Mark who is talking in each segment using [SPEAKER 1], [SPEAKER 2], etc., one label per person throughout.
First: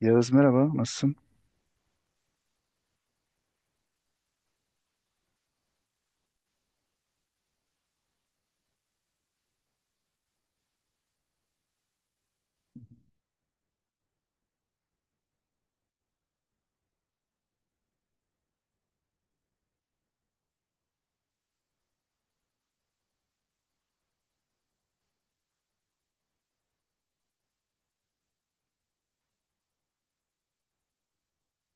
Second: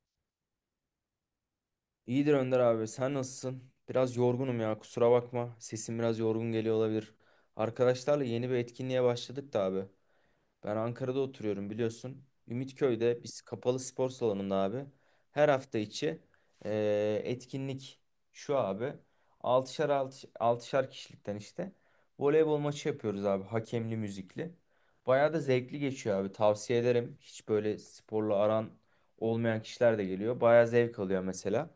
[SPEAKER 1] Yağız merhaba, nasılsın?
[SPEAKER 2] İyidir Önder abi. Sen nasılsın? Biraz yorgunum ya. Kusura bakma. Sesim biraz yorgun geliyor olabilir. Arkadaşlarla yeni bir etkinliğe başladık da abi. Ben Ankara'da oturuyorum biliyorsun. Ümitköy'de biz kapalı spor salonunda abi her hafta içi etkinlik şu abi. 6'şar 6'şar kişilikten işte voleybol maçı yapıyoruz abi hakemli müzikli. Bayağı da zevkli geçiyor abi tavsiye ederim. Hiç böyle sporla aran olmayan kişiler de geliyor. Bayağı zevk alıyor mesela.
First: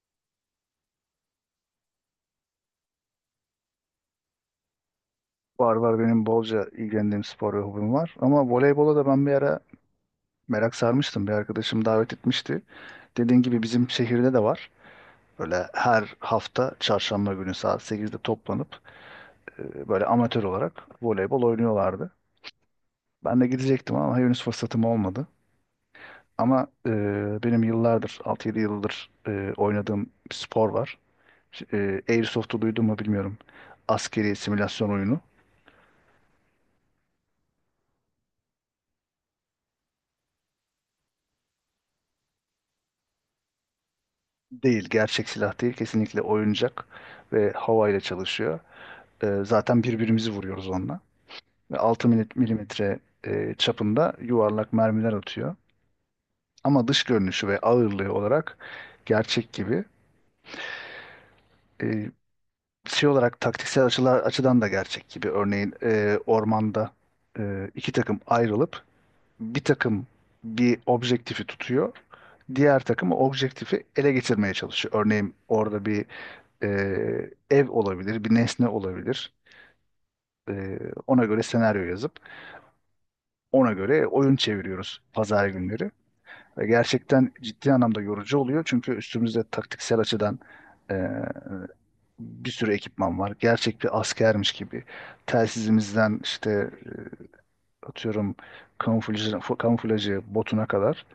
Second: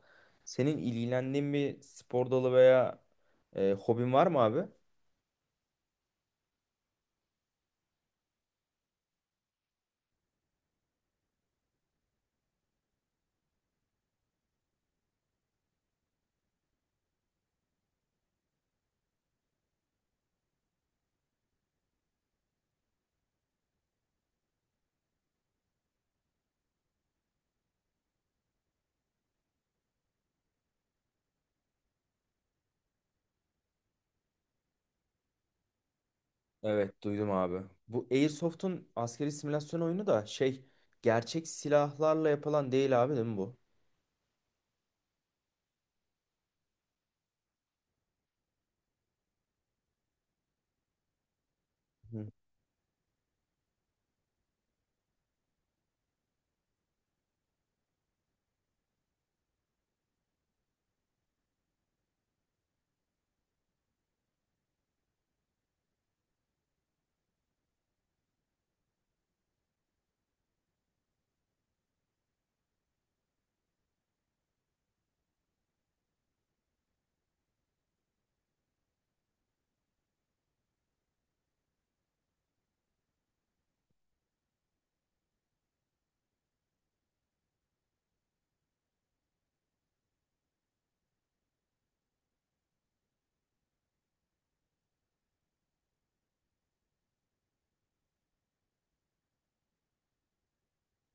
[SPEAKER 2] Senin ilgilendiğin bir spor dalı veya hobin var mı abi?
[SPEAKER 1] Var var benim bolca ilgilendiğim spor ve hobim var. Ama voleybola da ben bir ara merak sarmıştım. Bir arkadaşım davet etmişti. Dediğin gibi bizim şehirde de var. Böyle her hafta çarşamba günü saat 8'de toplanıp böyle amatör olarak voleybol oynuyorlardı. Ben de gidecektim ama henüz fırsatım olmadı. Ama benim yıllardır, 6-7 yıldır oynadığım bir spor var. Airsoft'u duydun mu bilmiyorum. Askeri simülasyon oyunu.
[SPEAKER 2] Evet duydum abi. Bu Airsoft'un askeri simülasyon oyunu da şey gerçek silahlarla yapılan değil abi değil mi bu?
[SPEAKER 1] Değil, gerçek silah değil. Kesinlikle oyuncak ve havayla çalışıyor. Zaten birbirimizi vuruyoruz onunla. Ve 6
[SPEAKER 2] Hı.
[SPEAKER 1] milimetre çapında yuvarlak mermiler atıyor. Ama dış görünüşü ve ağırlığı olarak gerçek gibi. Ee, şey olarak taktiksel açılar, açıdan da gerçek gibi. Örneğin ormanda iki takım ayrılıp bir takım bir objektifi tutuyor. Diğer takım o objektifi ele geçirmeye çalışıyor. Örneğin orada bir ev olabilir, bir nesne olabilir. Ee, ona göre senaryo yazıp ona göre oyun çeviriyoruz pazar günleri. Ve gerçekten ciddi anlamda yorucu oluyor çünkü üstümüzde taktiksel açıdan ee, bir sürü ekipman var. Gerçek bir askermiş gibi. Telsizimizden işte atıyorum kamuflajı botuna kadar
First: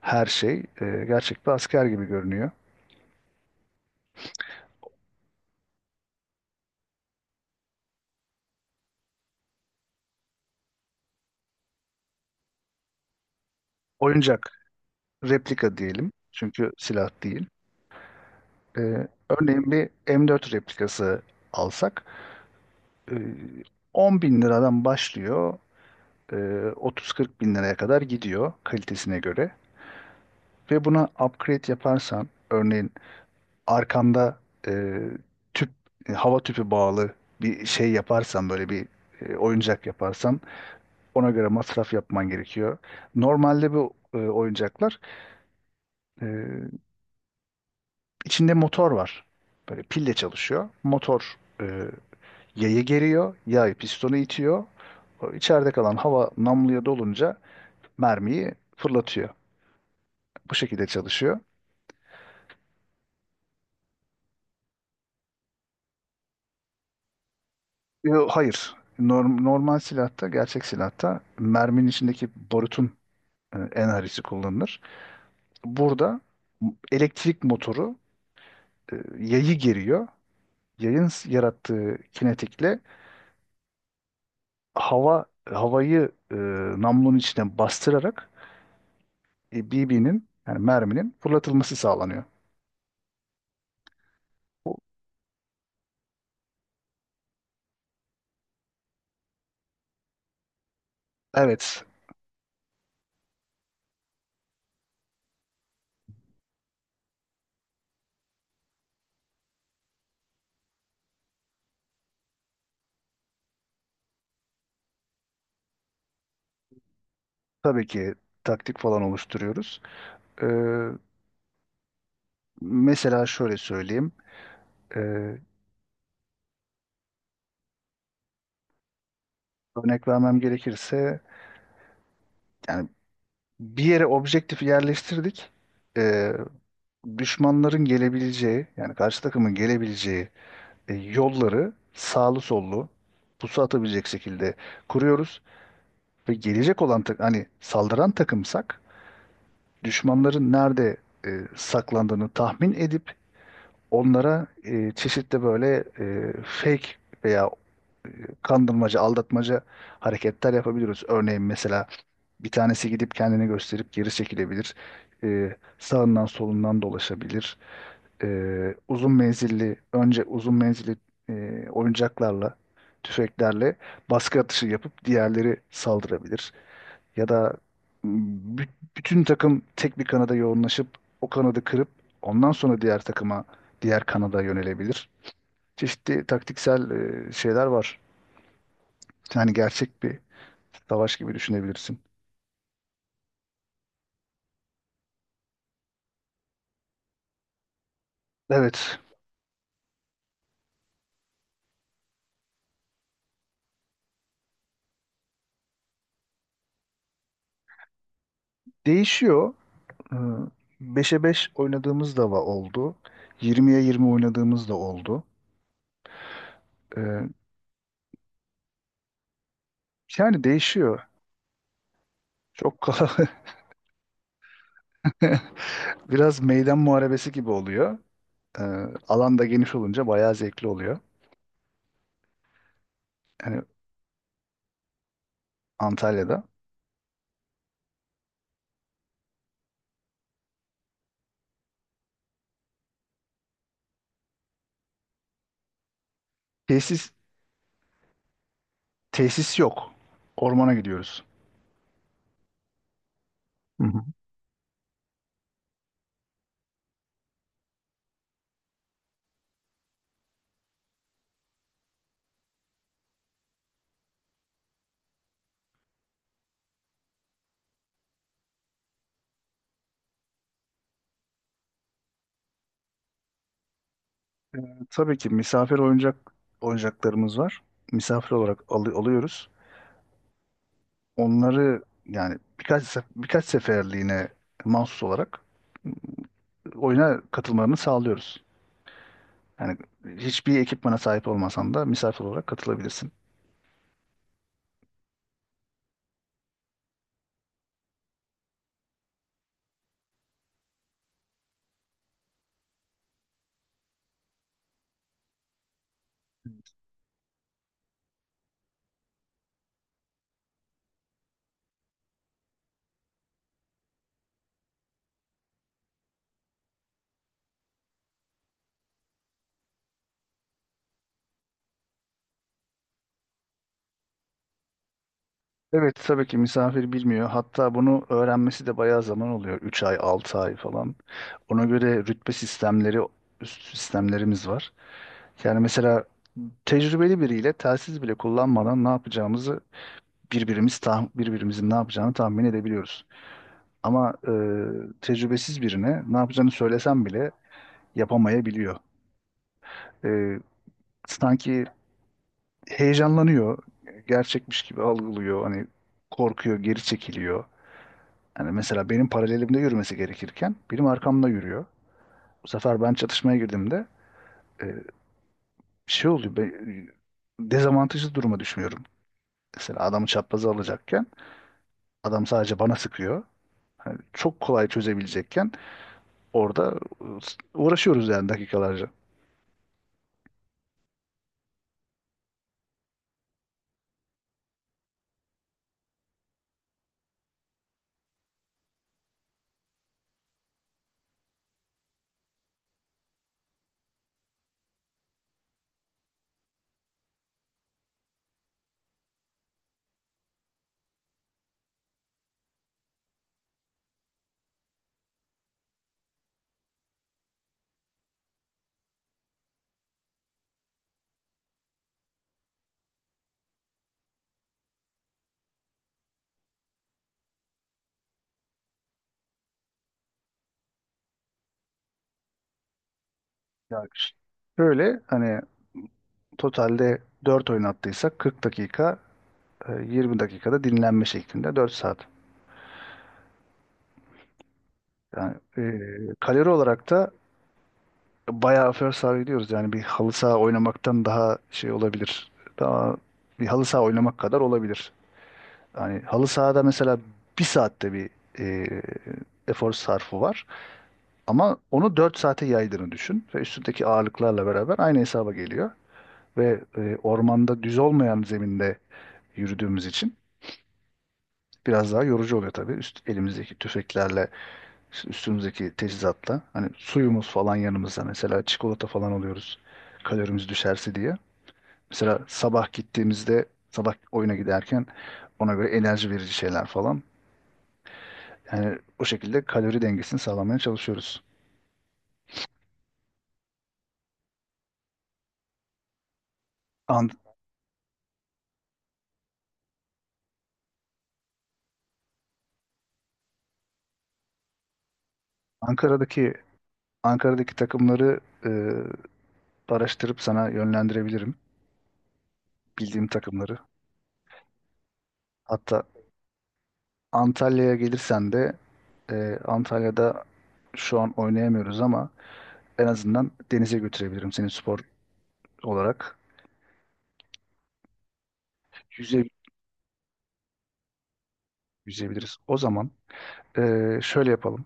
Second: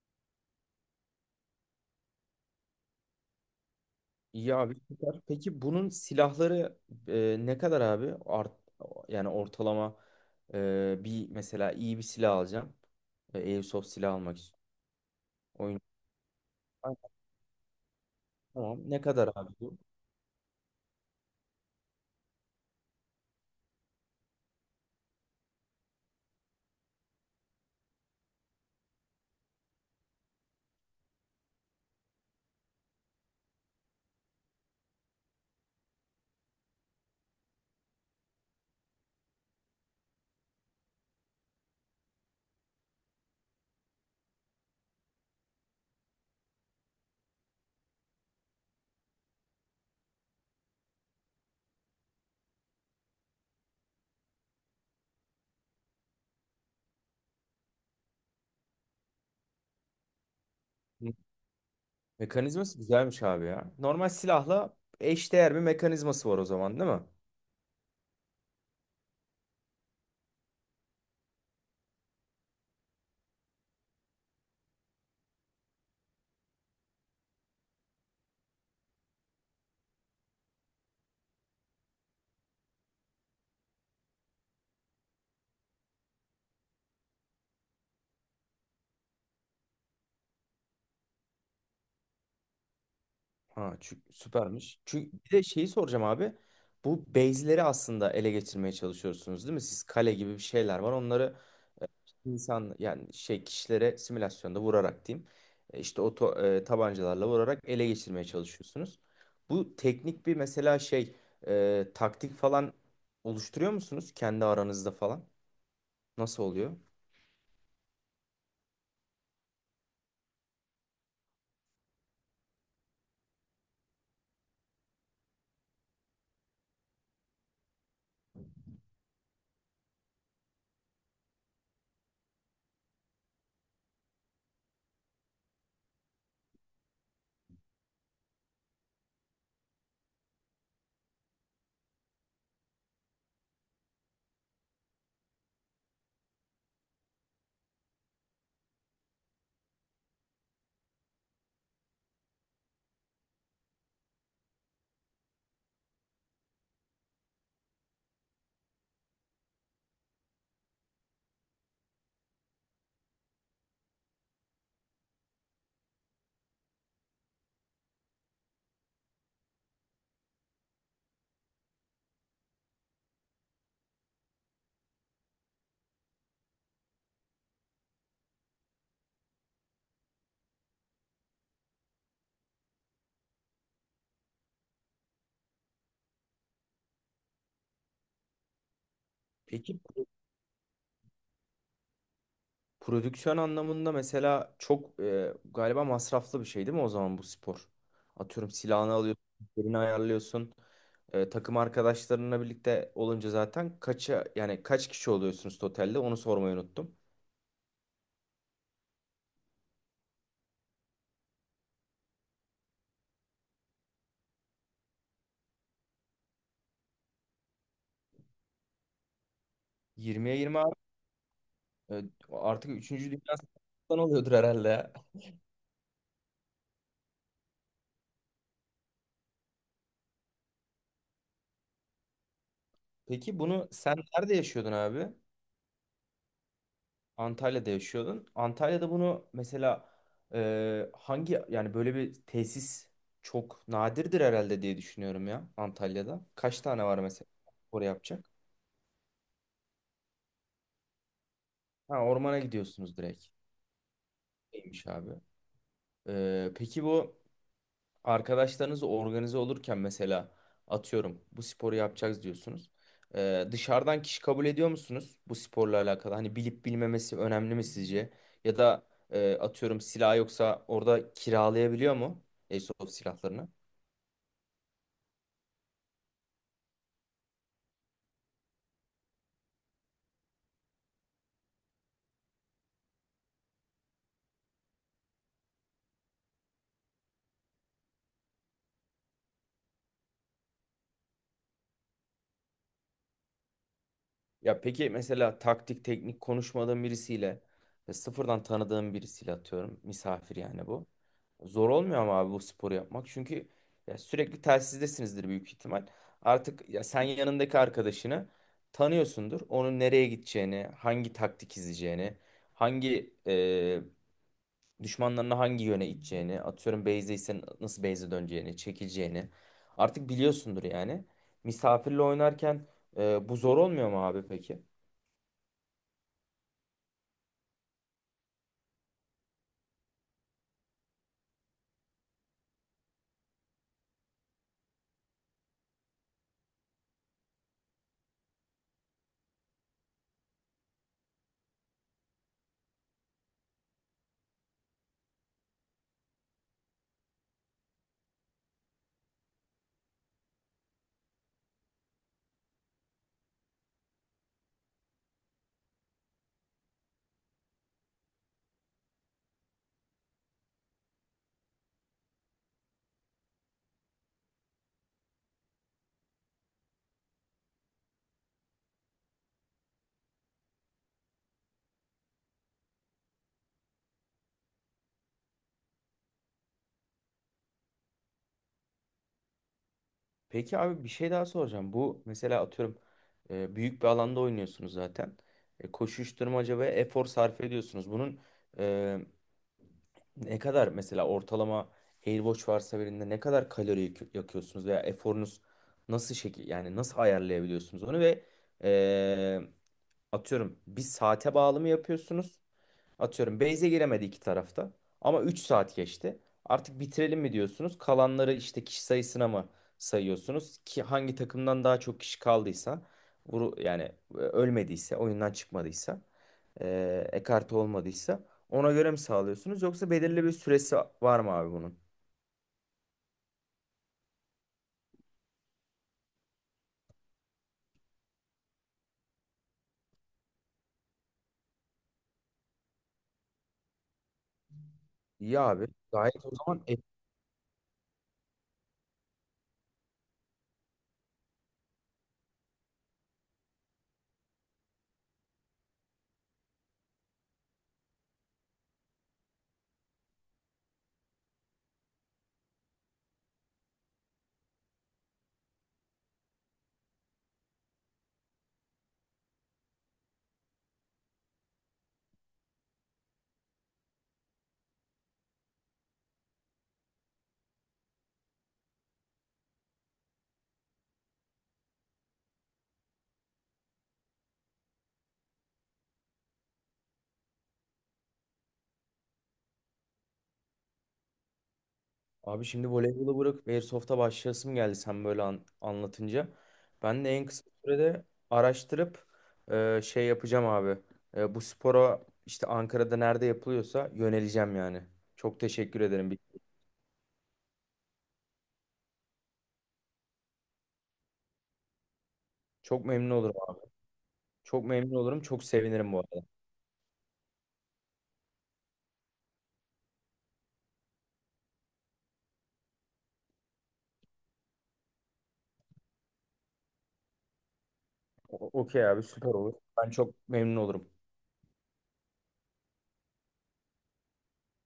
[SPEAKER 1] her şey gerçek bir asker gibi görünüyor.
[SPEAKER 2] İyi abi süper. Peki bunun silahları ne kadar abi? Yani ortalama bir mesela iyi bir silah alacağım. Airsoft silah almak
[SPEAKER 1] Oyuncak
[SPEAKER 2] istiyorum.
[SPEAKER 1] replika
[SPEAKER 2] Oyun.
[SPEAKER 1] diyelim çünkü
[SPEAKER 2] Ay,
[SPEAKER 1] silah değil.
[SPEAKER 2] Tamam. Ne
[SPEAKER 1] Ee,
[SPEAKER 2] kadar abi
[SPEAKER 1] örneğin
[SPEAKER 2] bu?
[SPEAKER 1] bir M4 replikası alsak e, 10 bin liradan başlıyor 30-40 bin liraya kadar gidiyor kalitesine göre ve buna upgrade yaparsan örneğin arkanda e, tüp hava tüpü bağlı bir şey yaparsan böyle bir oyuncak yaparsan ona göre masraf yapman gerekiyor. Normalde bu oyuncaklar e, içinde motor var. Böyle pille çalışıyor. Motor yayı geriyor, yay pistonu itiyor. O içeride kalan hava namluya dolunca mermiyi fırlatıyor. Bu şekilde
[SPEAKER 2] Hı.
[SPEAKER 1] çalışıyor.
[SPEAKER 2] Mekanizması güzelmiş abi ya. Normal silahla eşdeğer bir mekanizması var o zaman değil mi?
[SPEAKER 1] Yo, hayır. Normal silahta, gerçek silahta merminin içindeki barutun enerjisi kullanılır. Burada elektrik motoru yayı geriyor. Yayın yarattığı kinetikle havayı namlunun içine bastırarak BB'nin yani merminin fırlatılması sağlanıyor.
[SPEAKER 2] Ha, çünkü
[SPEAKER 1] Bu-
[SPEAKER 2] süpermiş. Çünkü bir de şeyi soracağım abi. Bu base'leri aslında ele geçirmeye çalışıyorsunuz değil mi? Siz kale gibi bir şeyler var. Onları
[SPEAKER 1] Evet,
[SPEAKER 2] insan yani şey kişilere simülasyonda vurarak diyeyim. İşte o tabancalarla vurarak ele geçirmeye çalışıyorsunuz. Bu teknik bir mesela şey taktik falan oluşturuyor musunuz kendi aranızda falan? Nasıl oluyor?
[SPEAKER 1] tabii ki taktik falan oluşturuyoruz. Ee, mesela şöyle söyleyeyim. Ee, örnek vermem gerekirse yani bir yere objektifi yerleştirdik. Ee, düşmanların gelebileceği yani karşı takımın gelebileceği yolları sağlı sollu pusu atabilecek şekilde kuruyoruz. Ve gelecek olan hani saldıran takımsak düşmanların nerede saklandığını tahmin edip onlara çeşitli böyle fake veya e, kandırmaca, aldatmaca hareketler yapabiliyoruz. Örneğin mesela bir tanesi gidip kendini gösterip geri çekilebilir. Sağından solundan dolaşabilir. E, uzun menzilli, oyuncaklarla, tüfeklerle baskı atışı yapıp diğerleri saldırabilir. Ya da bü- bütün takım tek bir kanada yoğunlaşıp o kanadı kırıp ondan sonra diğer takıma, diğer kanada yönelebilir. Çeşitli taktiksel şeyler var. Yani
[SPEAKER 2] Peki
[SPEAKER 1] gerçek bir savaş gibi düşünebilirsin.
[SPEAKER 2] prodüksiyon anlamında mesela çok galiba masraflı bir şey değil mi o zaman bu spor? Atıyorum silahını
[SPEAKER 1] Evet,
[SPEAKER 2] alıyorsun, yerini ayarlıyorsun. Takım arkadaşlarınla birlikte olunca zaten kaça yani kaç kişi oluyorsunuz totalde onu sormayı unuttum.
[SPEAKER 1] değişiyor. Ee, 5'e 5 oynadığımız da oldu. 20-20 oynadığımız da oldu. Ee,
[SPEAKER 2] 20'ye
[SPEAKER 1] yani
[SPEAKER 2] 20 abi.
[SPEAKER 1] değişiyor.
[SPEAKER 2] E, Artık
[SPEAKER 1] Çok
[SPEAKER 2] üçüncü
[SPEAKER 1] kala
[SPEAKER 2] Dünya Savaşı'ndan oluyordur herhalde ya.
[SPEAKER 1] biraz meydan muharebesi gibi oluyor. Ee, alan da geniş olunca bayağı zevkli oluyor.
[SPEAKER 2] Peki
[SPEAKER 1] Yani.
[SPEAKER 2] bunu sen nerede yaşıyordun abi?
[SPEAKER 1] Antalya'da.
[SPEAKER 2] Antalya'da yaşıyordun. Antalya'da bunu mesela hangi yani böyle bir tesis çok nadirdir herhalde diye düşünüyorum ya Antalya'da. Kaç tane var
[SPEAKER 1] Tesis
[SPEAKER 2] mesela oraya yapacak?
[SPEAKER 1] tesis yok. Ormana gidiyoruz.
[SPEAKER 2] Ha ormana gidiyorsunuz direkt.
[SPEAKER 1] Hı hı.
[SPEAKER 2] Neymiş abi? Peki bu arkadaşlarınız organize olurken mesela atıyorum bu sporu yapacağız diyorsunuz. Dışarıdan kişi kabul ediyor musunuz bu sporla alakalı? Hani bilip bilmemesi önemli mi sizce? Ya da atıyorum silah yoksa orada kiralayabiliyor mu Airsoft silahlarını?
[SPEAKER 1] Tabii ki misafir oyuncaklarımız var. Misafir olarak alıyoruz. Onları yani birkaç seferliğine mahsus olarak oyuna katılmalarını sağlıyoruz. Yani hiçbir ekipmana sahip olmasan da misafir olarak katılabilirsin.
[SPEAKER 2] Ya peki mesela taktik teknik konuşmadığın birisiyle ve sıfırdan tanıdığın birisiyle atıyorum misafir yani bu. Zor olmuyor ama abi bu sporu yapmak çünkü ya sürekli telsizdesinizdir büyük ihtimal. Artık ya sen yanındaki arkadaşını tanıyorsundur. Onun nereye gideceğini, hangi taktik izleyeceğini, hangi düşmanlarına hangi yöne iteceğini, atıyorum base'deysen nasıl base'e döneceğini, çekileceğini artık biliyorsundur yani. Misafirle oynarken bu zor olmuyor mu abi peki?
[SPEAKER 1] Evet tabii ki misafir bilmiyor. Hatta bunu öğrenmesi de bayağı zaman oluyor. 3 ay, 6 ay falan. Ona göre rütbe sistemleri, üst sistemlerimiz var. Yani mesela tecrübeli biriyle telsiz bile kullanmadan ne yapacağımızı birbirimizin ne yapacağını tahmin edebiliyoruz. Ama tecrübesiz birine ne yapacağını söylesem bile yapamayabiliyor. E, sanki heyecanlanıyor, gerçekmiş gibi algılıyor, hani korkuyor, geri çekiliyor. Yani mesela benim paralelimde yürümesi gerekirken benim arkamda yürüyor. Bu sefer ben çatışmaya girdiğimde e, şey oluyor, dezavantajlı duruma düşmüyorum. Mesela adamı çapraza alacakken adam sadece bana sıkıyor. Yani çok kolay çözebilecekken orada ıı, uğraşıyoruz yani dakikalarca.
[SPEAKER 2] Peki abi bir şey daha soracağım. Bu mesela atıyorum büyük bir alanda oynuyorsunuz zaten. Koşuşturmaca ve efor sarf ediyorsunuz. Bunun e, ne kadar mesela ortalama Airwatch varsa birinde ne kadar kalori yakıyorsunuz veya eforunuz nasıl şekil yani nasıl ayarlayabiliyorsunuz onu ve e, atıyorum bir saate bağlı mı yapıyorsunuz? Atıyorum base'e giremedi iki tarafta. Ama 3 saat geçti. Artık bitirelim mi diyorsunuz? Kalanları işte kişi sayısına mı sayıyorsunuz? Ki hangi takımdan daha çok kişi kaldıysa, vuru yani ölmediyse, oyundan çıkmadıysa, ekarte olmadıysa ona göre mi sağlıyorsunuz? Yoksa belirli bir süresi var mı abi bunun?
[SPEAKER 1] Yani şöyle hani totalde dört oyun oynattıysak 40 dakika, 20 dakikada dinlenme şeklinde 4 saat. Yani
[SPEAKER 2] İyi abi. Gayet o
[SPEAKER 1] kalori
[SPEAKER 2] zaman
[SPEAKER 1] olarak da bayağı first saha gidiyoruz. Yani bir halı saha oynamaktan daha şey olabilir. Daha bir halı saha oynamak kadar olabilir. Yani halı sahada mesela bir saatte bir e, efor sarfı var. Ama onu 4 saate yaydığını düşün ve üstündeki ağırlıklarla beraber aynı hesaba geliyor. Ve ormanda düz olmayan zeminde yürüdüğümüz için biraz daha yorucu oluyor tabii. Üst, elimizdeki tüfeklerle, üstümüzdeki teçhizatla. Hani suyumuz falan yanımızda mesela çikolata falan alıyoruz kalorimiz düşerse diye. Mesela sabah gittiğimizde, sabah oyuna giderken ona göre enerji verici şeyler falan. Yani o şekilde kalori dengesini sağlamaya çalışıyoruz.
[SPEAKER 2] abi şimdi voleybolu bırakıp Airsoft'a başlayasım geldi sen böyle anlatınca. Ben
[SPEAKER 1] An-
[SPEAKER 2] de en kısa sürede araştırıp şey yapacağım abi. Bu spora işte Ankara'da nerede yapılıyorsa yöneleceğim yani. Çok teşekkür ederim.
[SPEAKER 1] Ankara'daki Ankara'daki takımları e, araştırıp sana yönlendirebilirim
[SPEAKER 2] Çok
[SPEAKER 1] bildiğim
[SPEAKER 2] memnun olurum
[SPEAKER 1] takımları.
[SPEAKER 2] abi. Çok memnun olurum. Çok
[SPEAKER 1] Hatta
[SPEAKER 2] sevinirim bu arada.
[SPEAKER 1] Antalya'ya gelirsen de Antalya'da şu an oynayamıyoruz ama en azından denize götürebilirim seni spor olarak.
[SPEAKER 2] Okey abi
[SPEAKER 1] Yüze,
[SPEAKER 2] süper olur. Ben çok memnun olurum.
[SPEAKER 1] yüzebiliriz. O zaman e, şöyle yapalım.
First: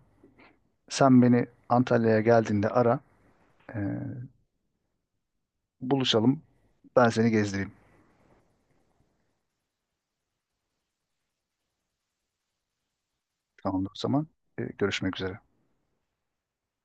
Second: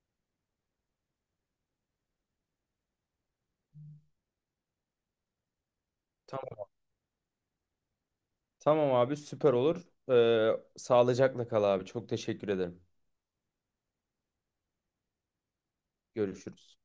[SPEAKER 1] Sen beni Antalya'ya geldiğinde ara, e, buluşalım.
[SPEAKER 2] Tamam,
[SPEAKER 1] Ben seni gezdireyim.
[SPEAKER 2] tamam abi süper olur. Sağlıcakla kal abi. Çok teşekkür ederim.
[SPEAKER 1] Tamamdır o zaman. Görüşmek üzere.
[SPEAKER 2] Görüşürüz.